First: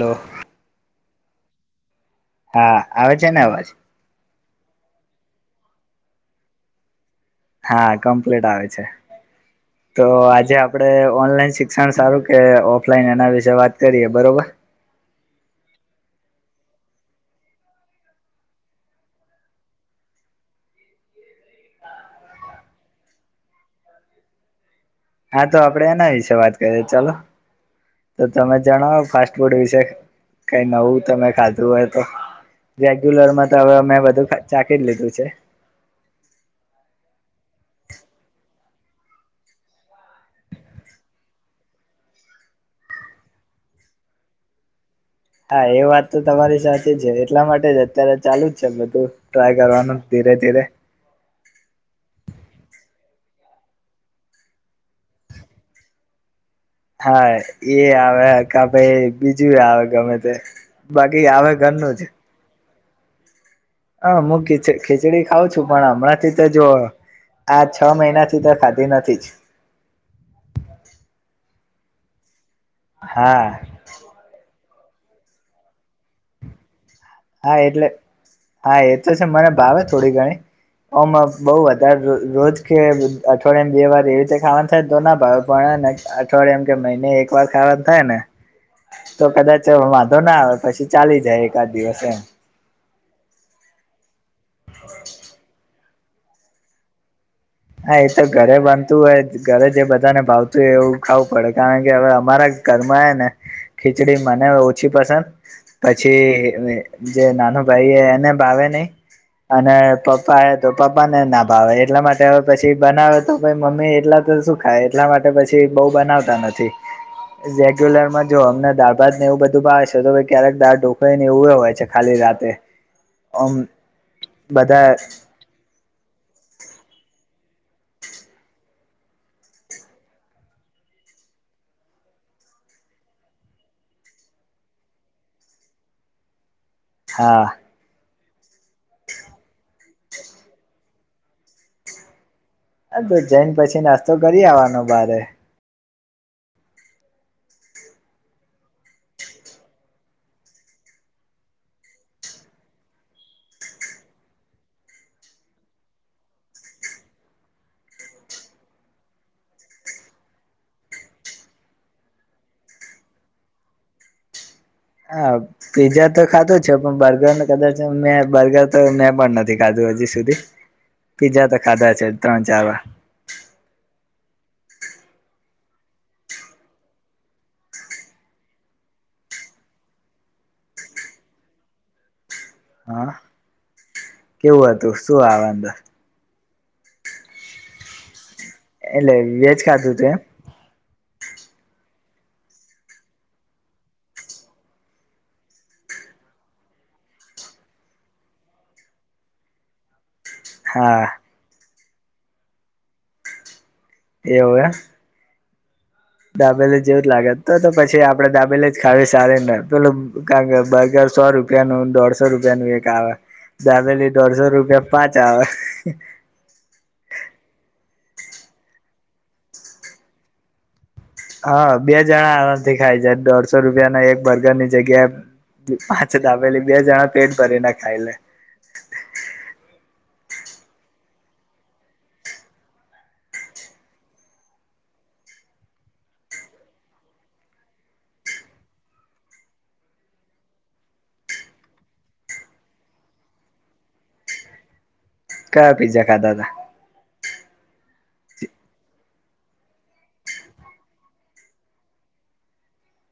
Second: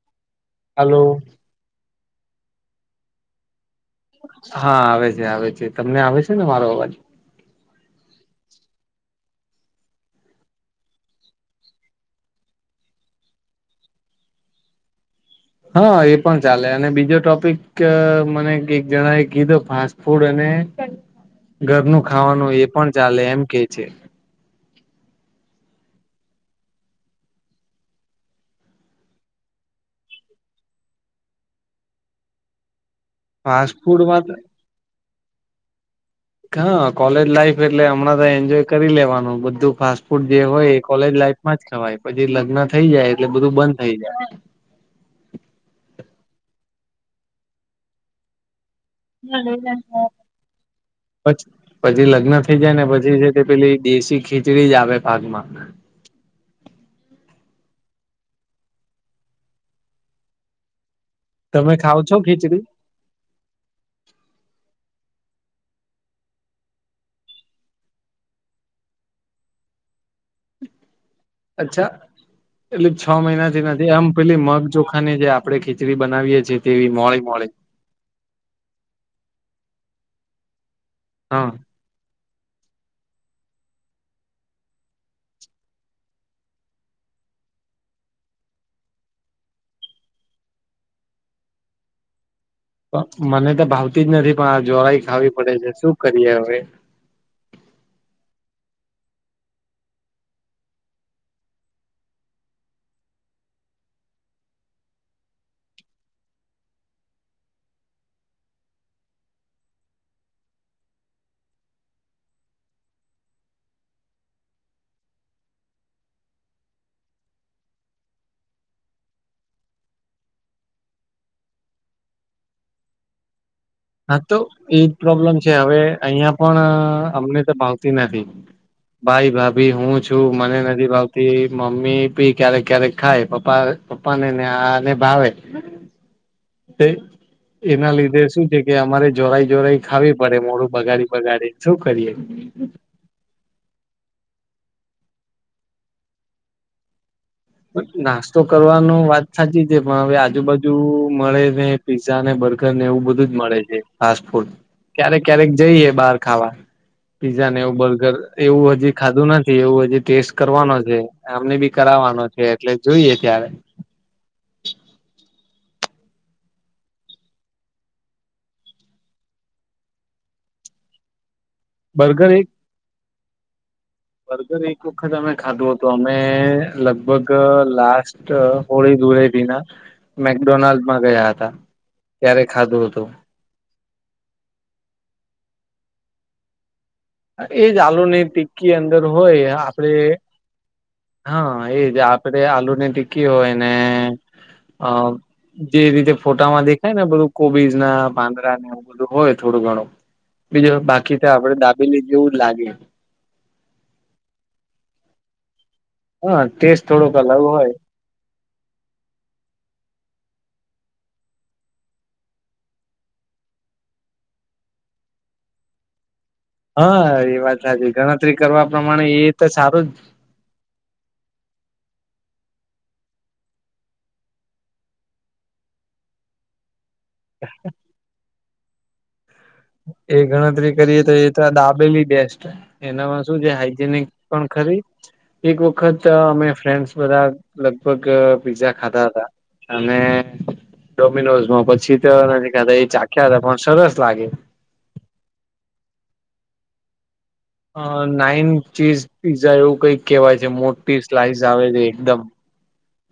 હાલો. Hello. હા, આવે છે ને, અવાજ? હા, આવે છે, આવે છે, તમને આવે છે, ને મારો અવાજ? હા, કમ્પ્લીટ આવે છે. [unintelligible] તો આજે આપડે ઓનલાઈન શિક્ષણ સારું કે ઓફલાઈન એના વિશે વાત કરીએ, બરોબર. હા, એ પણ ચાલે, અને બીજો ટોપિક મને એક જણાએ કીધો. ફૂડ અને ઘરનું ખાવાનું એ પણ ચાલે એમ કેઈ છે. હા, તો આપડે એના વિશે વાત કરીએ, ચાલો તો તમે જણાવો ફાસ્ટ ફૂડ વિશે? કઈ નવું, તમે ખાધું હોય તો. રેગ્યુલર માં તો, હવે ફાસ્ટ મે બધું ફૂડમાં ચાખી જ લીધું છે. હા, કોલેજ લાઈફ એટલે હમણાં તો એન્જોય કરી લેવાનું, બધું ફાસ્ટ ફૂડ જે હોય, એ કોલેજ લાઈફ જ ખવાય, પછી લગ્ન થઈ જાય, એટલે બધું બંધ થઈ જાય. હા, એ વાત તો તમારી સાચી છે, એટલા માટે જ અત્યારે ચાલુ જ. છે. બધું ટ્રાય કરવાનું ધીરે-ધીરે. પછી પછી લગ્ન થઈ જાય ને, પછી છે તે, પેલી દેશી ખીચડી જ આવે પાકમાં. હા, એ આવે કે, ભાઈ બીજું આવે, ગમે તે. બાકી. તમે ઘરનું ખાવ છો? ખીચડી. હ હું ખીચ ખીચડી ખાઉં છું પણ હમણાં થી તો જો આ છ મહિનાથી તો ખાધી નથી જ અચ્છા એટલે છ હા મહિનાથી નથી આમ પેલી મગ ચોખા ની જે આપડે ખીચડી બનાવીએ છીએ તેવી મોડી મોડી હા એટલે હા એ તો છે મને ભાવે થોડી ઘણી ઓમ બહ હા વધારે ત્યારે રોજ કે અઠવાડિયેને બે વાર એવી રીતે ખાવાનું થાય તો ના ભાવ પણ અઠવાડિયામાં કે મહિને એકવાર ખાવાનું થાય ને તો કદાચ વાંધો ના આવે પછી ચાલી જાય એકાદ દિવસ એમ મને તો ભાવતી જ નથી પણ આ જો હોય ખાવી પડે છે શું કરીએ હવે હા એ તો ઘરે બનતું હોય ઘરે જે બધાને ભાવતું હોય એવું ખાવું પડે કારણ કે હવે અમારા કરમાય ને ખીચડી મને ઓછી પસંદ પછી જે નાનો ભાઈ એને ભાવે નહિ અને પપ્પા આવે તો પપ્પા ને ના ભાવે એટલા માટે વે પછી બનાવે તો મમ્મી એખલા તો શું ખાય એટલા માટે પછી બઉ બનાવતા નથી. રેગ્યુલરમાં જો અમને દાળ ભાત ને એવું બધું ભાવે છે તો ક્યારેક દાળ ઢોકળી ને એવું હોય છે. ખાલી રાતે ઓમ હા તો એજ પ્રોબ્લેમ છે હવે અહિયાં પણ અમને તો ભાવતી નથી. ભાઈ ભાભી હું છું મને નથી ભાવતી મમ્મી ભી ક્યારેક ક્યારેક ખાય પપ્પા પપ્પા ને ને આને ભાવે હા એના લીધે શું છે કે અમારે જોરાઈ જોરાઈ ખાવી પડે મોડું બગાડી બગાડી ને શું કરીએ હા તો જઈને પછી નાસ્તો કરી આવવાનો બારે નાસ્તો કરવાનું વાત સાચી છે પણ હવે આજુબાજુ મળે ને પીઝા ને બર્ગર ને એવું બધું જ મળે છે ફાસ્ટ ફૂડ ક્યારેક ક્યારેક જઈએ બહાર ખાવા પીઝા ને એવું બર્ગર એવું હજી ખાધું નથી એવું હજી ટેસ્ટ કરવાનો છે. આમને બી કરાવવાનો છે એટલે જોઈએ ત્યારે હા પીઝા તો ખાધું છે પણ બર્ગર ને કદાચ મેં બર્ગર તો મેં પણ નથી ખાધું હજી સુધી [inaudible] પીઝા તો ખાધા છે બર્ગર ત્રણ એક ચાર વાર બર્ગર એક વખત અમે ખાધું હતો અમે લગભગ લાસ્ટ હોળી ધુળેટીના મેકડોનાલ્ડમાં ગયા હતા. ત્યારે ખાધું હા હતું. કેવું હતું શું આવે અંદર એ જાલુ નહી ટીકી અંદર એટલે હોય વેજ આપડે ખાધું તું એમ હા એજ આપડે આલુની ટીકી હોય ને અ જે રીતે ફોટામાં દેખાય ને બધું કોબીજ ના પાંદરાને એવું બધું હોય થોડું ઘણું બીજું હા બાકી તો આપડે દાબીની જેવું જ લાગે એવવે હા દાબેલે ટેસ્ટ જેવું જ થોડોક લાગે અલગ તો તો હોય પછી આપડે દાબેલે ખાવ સારી ના પે ક બગર સો રૂપિયાનું દોઢસો રૂપિયાનુંું એક આવે જાબેલી દોઢસો રૂપિયા પાંચ આવે હા એ વાત સાચી ગણતરી કરવા પ્રમાણે એ તો સારું જ હા બે જણા આનાથી ખાય છે, દોઢસો રૂપિયાના એક બર્ગરની જગ્યા પાછ દાબેલી બે જણા પેટ ભરે ના ખાયલે. એ ગણતરી કરીએ તો એ તો દાબેલી બેસ્ટ હો. એનામાં શું છે હાઈજેનિક પણ ખરી એક વખત અમે ફ્રેન્ડસ બધા લગભગ પીઝા ખાતા હતા. અને ડોમિનોઝમાં પછી તો એ ચાખ્યા હતા પણ સરસ લાગે. ક પિઝ્ઝા ખાધા હતા? અ નાઈન ચીઝ પીઝા એવું કઈક કેહેવાય છે મોટી સ્લાઇસ આવે છે એકદમ.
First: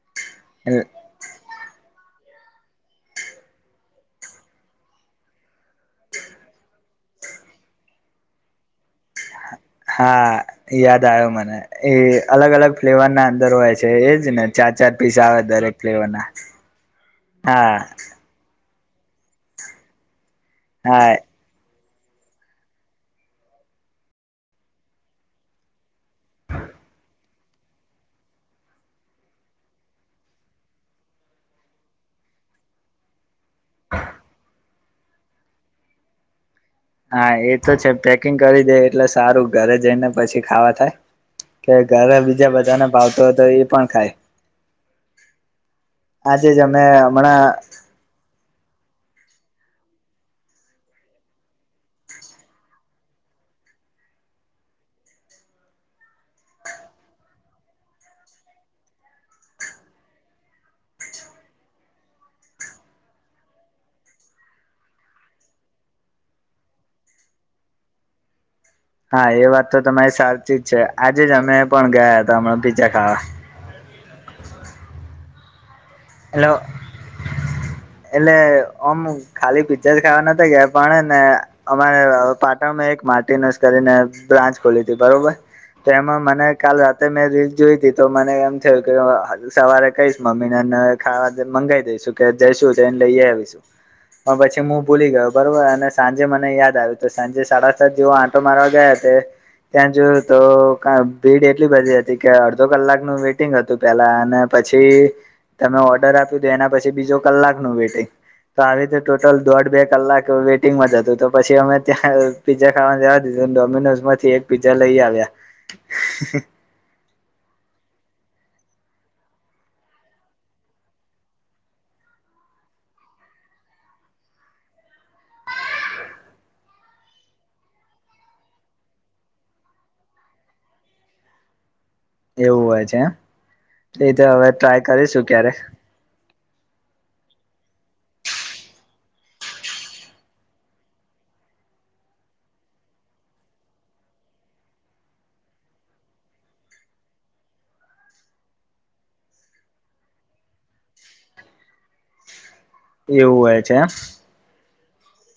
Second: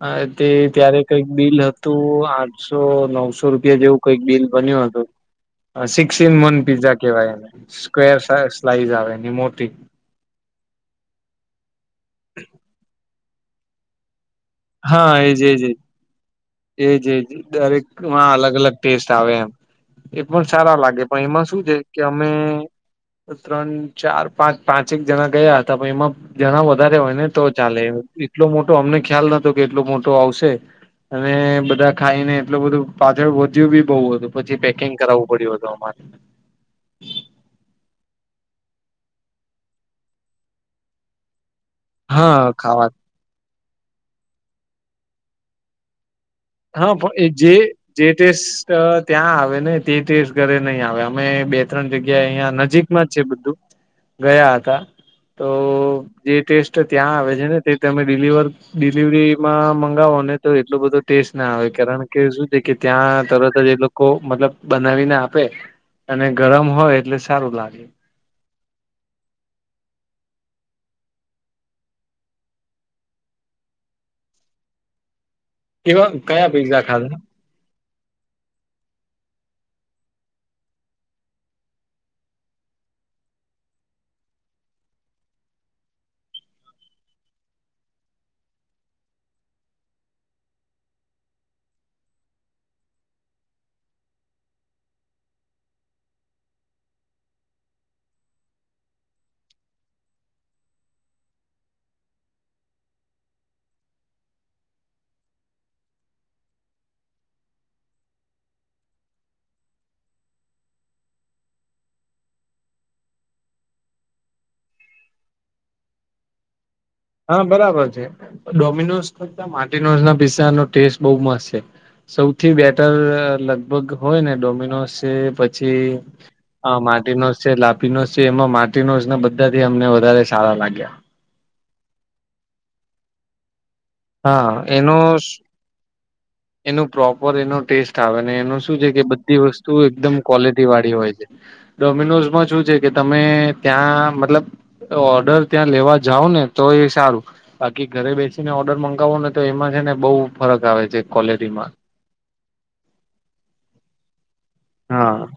હા તે ત્યારે કઈક બિલ હતું આઠસો નવસો રૂપિયા જેવું કઈક બિલ બન્યું હતું. સિક્સન મન પીઝ્ઝા કેવાય એને સ્વેર સ્લાઈઝ આવે એની મોટી. હા યાદ આવ્યો મને એ અલગ અલગ ફ્લેવર ના અંદર હોય છે એજ ને? ચાર ચાર હા પીસ એજ આવે એજ એજ, દરેક ફ્લેવર ના એજ એજ, હા દરેક માં અલગ અલગ ટેસ્ટ આવે એમ. એ પણ સારા લાગે હા પણ એમાં શું છે કે અમે ત્રણ ચાર પાંચ પાંચક જણા ગયા હતા પણ એમાં જણા વધારે હોય ને તો ચાલે એટલો મોટો અમને ખ્યાલ નતો કે એટલો મોટો આવશે. અને બધા ખાઈ ને એટલું બધું પાછળ વધ્યું બી બઉ હતું પછી પેકિંગ કરાવવું પડ્યું હતું અમારે. હા એ તો છે પેકિંગ કરી દે એટલે સારું ઘરે જઈને પછી ખાવા થાય. કે ઘરે હા બીજા બધાને ખાવા ભાવતો હતો એ પણ ખાય. આજે જ અમે હા પણ હમણાં જે જે ટેસ્ટ ત્યાં આવે ને તે ટેસ્ટ ઘરે નહીં આવે અમે બે ત્રણ જગ્યા અહિયાં નજીક છે બધું, ગયા હતા તો જે ટેસ્ટ ત્યાં આવે છે ને તે તમે ડિલવર ડિલિવરીમાં મંગાવો ને તો એટલું બધું ટેસ્ટ ના આવે કારણ કે શું છે કે ત્યાં તરત જ જે લોકો મતલબ બનાવીને આપે અને ગરમ હોય એટલે સારું લાગે. હા એ વાત તો તમારી સાચી જ છે આજે જ અમે પણ ગયા હતા હમણાં પીઝા ખાવા. કેવા કયા એટલે પીઝા ખાધા? એટલે ઓમ ખાલી પીજા જ ખાવા નથી ગયા પણ એને અમારે પાટણમાં એક માટીનસ કરીને બ્રાન્ચ ખોલી હતી બરોબર. તો એમાં મને કાલ રાતે મેં રીઝ જોઈ તી તો મને એમ થયું કે સવારે કઈશ મમ્મી ને તો ખાવા જે મંગાવ દઈશું કે જઈશું તો એને લઈ આવીશું. પણ પછી હું ભૂલી ગયો બરોબર અને સાંજે મને યાદ આવ્યું તો સાંજે સાડા સાત જેવુ તો મારા ગયા તે ત્યાં જોયું તો કા ભીડ એટલી બધી હતી કે અડધો કલાક નું વેઇટિંગ હતું. પેલા અને પછી તમે ઓર્ડર આપ્યું તો એના પછી બીજો કલાક નું વેટિંગ તો આવી રીતે ટોટલ દોઢ બે કલાક વેઇટિંગમાં જ હતું તો પછી અમે ત્યાં પીઝા ખાવા જવા દીધું ડોમિનોઝ માંથી એક પીઝા લઈ આવ્યા. હા બરાબર છે ડોમિનોઝ કરતા માર્ટિનોઝ ના પિઝા નો ટેસ્ટ બવ મસ્ત છે. સૌથી બેટર લગભગ હોય ને ડોમિનોસ છે પછી હ માટીનોસ છે લાપીનો છે એમાં માટીનો બધાથી અમને વધારે સારા લાગ્યા. એવું હોય છે એમ, એતે હવે હા ટ્રાય કરીશું ક્યારેક. એનો પ્રોપર એનો ટેસ્ટ આવે ને એનો શું છે કે બધી વસ્તુ એકદમ ક્વોલિટી વાળી હોય છે. ડોમિનોઝમાં શું છે કે તમે ત્યાં મતલબ ઓર્ડર ત્યાં લેવા જાવ ને તો એ સારું બાકી ઘરે બેસીને ઓ ઓર્ડર મગાવો ને, તો એમાં છે ને, બહુ ફરક આવે છે ક્વોલિટીમાં. એવું હોય છે. હા.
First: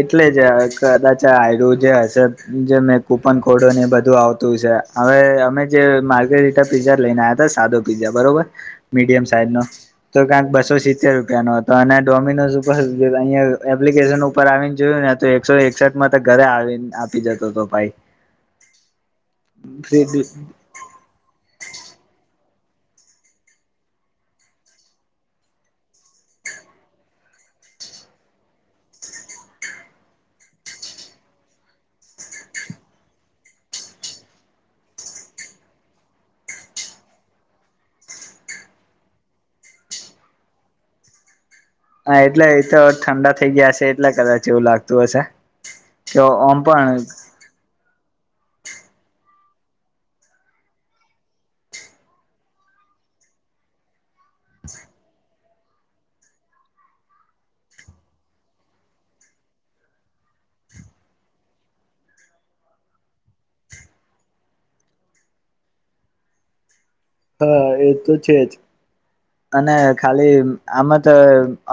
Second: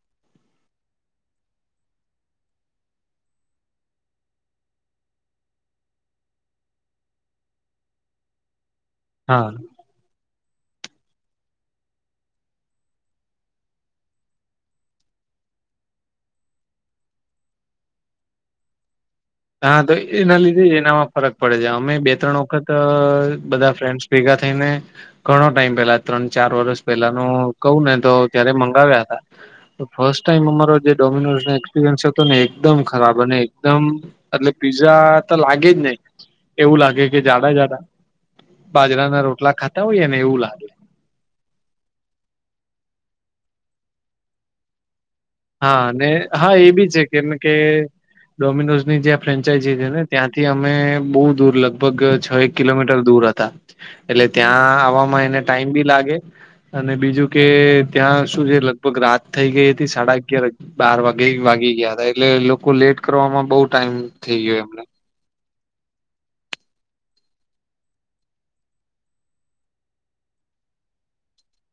એટલે જ કદાચ આ જે હશે, જે મેં કુપન કોડો ને, એ બધું આવતું છે. હવે અમે જે માર્કેટ રીતે પીઝા લઈને આવ્યા હતા, સાદો પીઝા બરોબર. મીડિયમ હા. સાઈઝ નો. તો ક્યાંક બસો સિત્તેર રૂપિયા નો હતો, અને ડોમિનોઝ ઉપર અહીંયા એપ્લિકેશન આવીને જોયું ને, તો એકસો એકસઠ માં તો ઘરે આવી, આપી જતો હતો ભાઈ. હા, તો એ નલી ન [unintelligible] ફરક પડે છે, અમે બે-ત્રણ વખત બધા ફ્રેન્ડસ ભેગા થઈને. ઘણો ટાઈમ પેલા ત્રણ-ચાર વર્ષ પેલા ન કેવા ને, તો ત્યારે મંગાવ્યા હતા. ફર્સ્ટ ટાઈમ અમારો જે ડોમિનોઝ નો એક્સપિરિયન્સ હતો ને, એકદમ ખરાબ અને એકદમ એટલે પીઝા તો લાગે જ નહી, એવું લાગે કે, જાડા-જાડા. બાજરા ના રોટલા ખાતા હોય એ ને, એવું લાગે. હા, એટલે એ તો ઠંડા થઈ ગયા હ છે, એટલે કદાચ એવું લાગતું હશે. હા, અને કે હા, ઓમ એ બી પણ છે કેમ કે ડોમિનોઝ ની જ્યાં ફ્રેન્ચાઈઝ છે ને, ત્યાંથી અમે બઉુ દૂર લગભગ છ એક કિલોમીટર દૂર હતા, એટલે ત્યાં આવવામાં એને. ટાઈમ બી લાગે, અને બીજું કે ત્યાં શું છે, લગભગ રાત થઈ ગઈ હતી, સાડા ક્યારેક બાર વાગે વાગી ગયા હતા, એટલે લોકો લેટ કરવામાં બહુ ટાઈમ થઈ ગયો એમને. હા, એ તો છે જ. [unintelligible] અને ખાલી આમાં તો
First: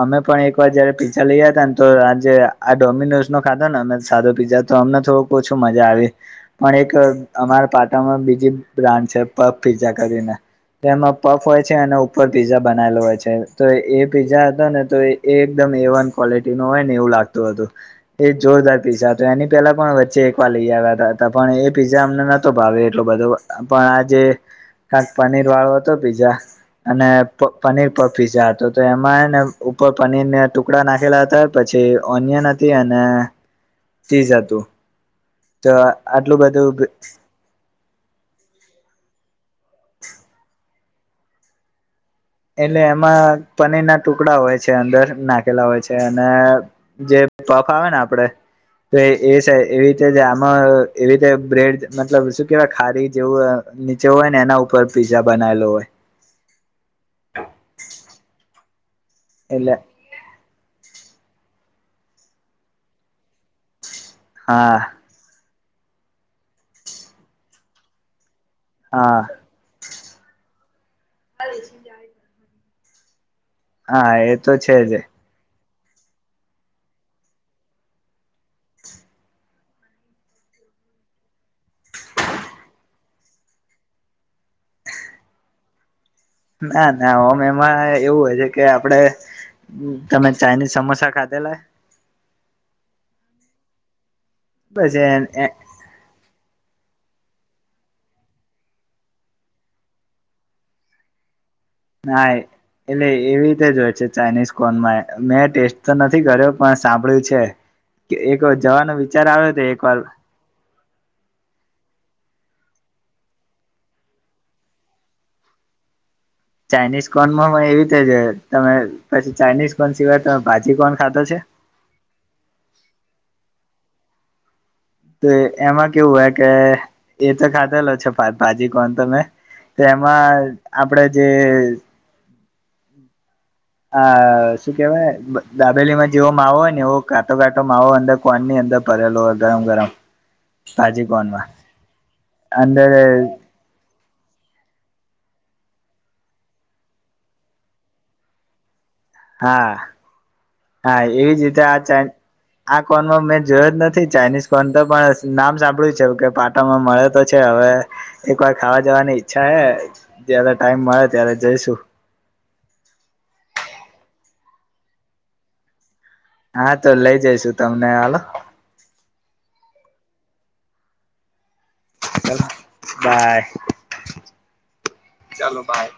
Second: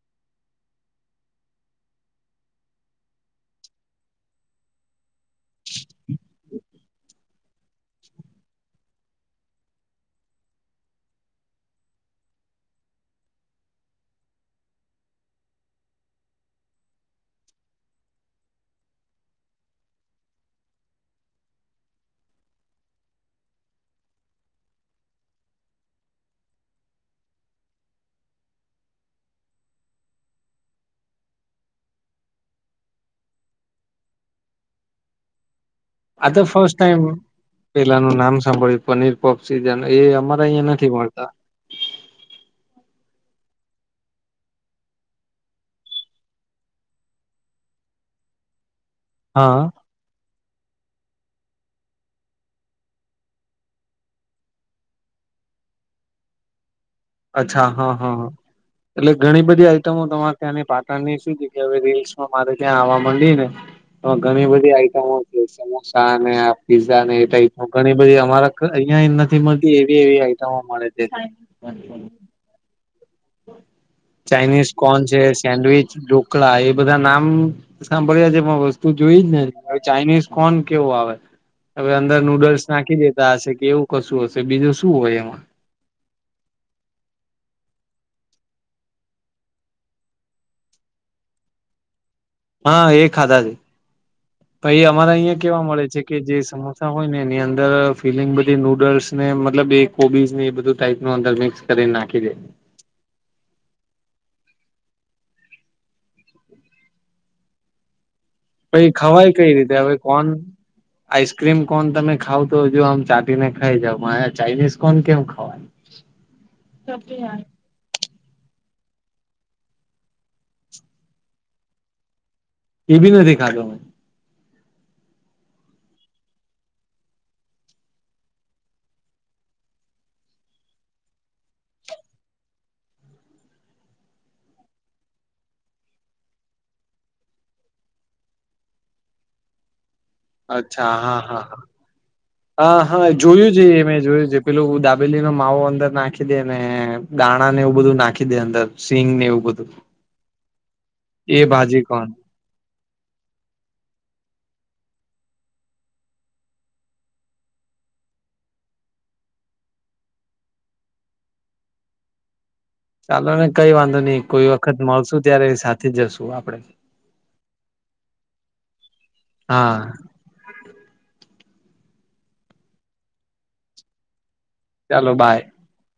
અમે પણ એક વાર જયારે પીજા લઈ હતા ને, તો આજે. આ ડોમિનોઝ નો ખાધોને, અ સાદો પીઝા તો અમને થોડુંક ઓછું મજા આવે. પણ એક અમારા પાટણમાં બીજી બ્રાન્ડ છે, પ ફીજા કરીને. તેમાં પફ હોય છે, અને ઉપર પીઝઝા બનાયલો હોય છે, તો એ પીઝા હતો ને તો એ. એ એકદમ એ વન ક્વોલિટી નું હોય ને, એવું લાગતું હતું. એ જોરદાર પીઝા હતો, એની પહેલા પણ વચ્ચે એક વાર લઈ આવ્યા હતા, પણ એ પીઝા અમને નતો ભાવે એટલો બધો. પણ આજે. પનીર વાળો હતો, પીઝા. અને પનીર પર પીઝા હતો તો, એમાં ને ઉપર પનીર ને ટ ટુકડા નાખેલા હતા, પછી ઓનિયન હતી, અને તીઝ હતું. તો આ આટલું તો બધું. ફર્સ્ટ ટાઈમ પેલાનું નામ સાંભળ્યું, પનીર પોપ સીજ એ અમારા અહિયાં નથી મળતા. એટલે એમાં પનીર ના ટુકડા હોય છે, અંદર નાખેલા હોય છે, અને જે પફ આવે ને, આપડે તો એ હા એવી આમાં એવી રીતે બ્રેડ મતલબ શું કેવાય, ખારી જેવું. જે હોય ને, એના ઉપર પીઝા બનાવેેલો હોય. અચ્છા, હા, હા, હા, એટલે ઘણી બધી એટલે આઈટમો તમારે ત્યા પાટણ ની શું છે કે, હવે રીલ્સમાં મારે ત્યાં આવવા માંડી ને, તો ઘણી બધી હા આઈટમો. સમોસા પીઝા ને, એ ટપ ઘણી બધી અમારા અહિયાં હા નથી મળતી. એવી એવી આઈટમો મળે છે. ચાલે છે જાય. એ તો ચાાઈનીઝ જ કોન છે, સેન્ડવીચ ઢોકળા એ, બધા નામ સાંભળ્યા જે વસ્તુ જોઈ જ ને, હ ચાઇનીઝ કોણ કેવો આવે. હવે અંદર નૂડલ્સ નાખી દેતા હશે કે એવું કશું હશે બીજું શું હોય એમાં. ના ના ઓમ એમાં એવું હોય છે કે આપડે તમે ચાઇનીઝ સમોસા ખાધેલા હા, એ ખાધા છે પઈ એ બસ અમારે અહિયાં કેવા ના મળે છે. કે જે સમોસા હોય ને એની અંદર ફિલિંગ બધી નૂડલ્સ ને મતલબ એ કોબીઝ ને એ બધું ટાઈપ નો અંદર જઈશ હા એ એટલે એવી રીતે જો હોય છે ચાઇનીઝ કોનમાં મેં ટેસ્ટ તો નથી કર્યો પણ સાંભળ્યું છે. કે એકજ પાઈ ખવાય કઈ રીતે હવે કોન આઈસ્ક્રીમ કોન તમે ખાવ તો જો આમ ચાટીને ખાઈ જાવ ચાઇનીઝ કોન કેમ ખાવ? ચાઇનીઝ કોનમાં માં એવી રીતે તમે પછી ચાાઈનીઝ કોન સિવાય તમે ભાજી કોણ ખાધા છે? એ બી નથી ખાતો મેં. તો એમાં કેવું હો કે એ તો ખાધેલો છે ભાજી કન તમે. તેમાં આપડે જે આ શું કેવાય દાબેલીમાં જેવો માવો હોય ને એવો કાટો કાટો માવો અંદર પકવાન ની અંદર ભરેલો હોય ગરમ ગરમ. અચ્છા ભાજી હા હા કોનમાં હા હા અંદર હા જોયું છે મેં જોયું છે. પેલું દાબેલી નો માવો અંદર નાખી દે ને દાણા ને એવું બધું નાખી દે અંદર. સિંઘને હા હા એવી જ એ રીતે આ ભાજી ચ કોણ આ કોનમાં મેં જોયો જ નથી ચાઇનીઝ કોન તો પણ નામ સાંભળ્યું છે કે પાટામાં મળે તો છે હવે એક વાર ખાવા જવાની ઈચ્છા હે જયારે ટાઈમ મળે ત્યારે જઈશું. ચાલો ને કઈ વાંધો નહી કોઈ વખત મળશું ત્યારે સાથે જશું આપડે. હા તો લઈ જઈશુ તમને હાલો. હા. ચાલો બાય. ચાલો બાય. ચાલો બાય.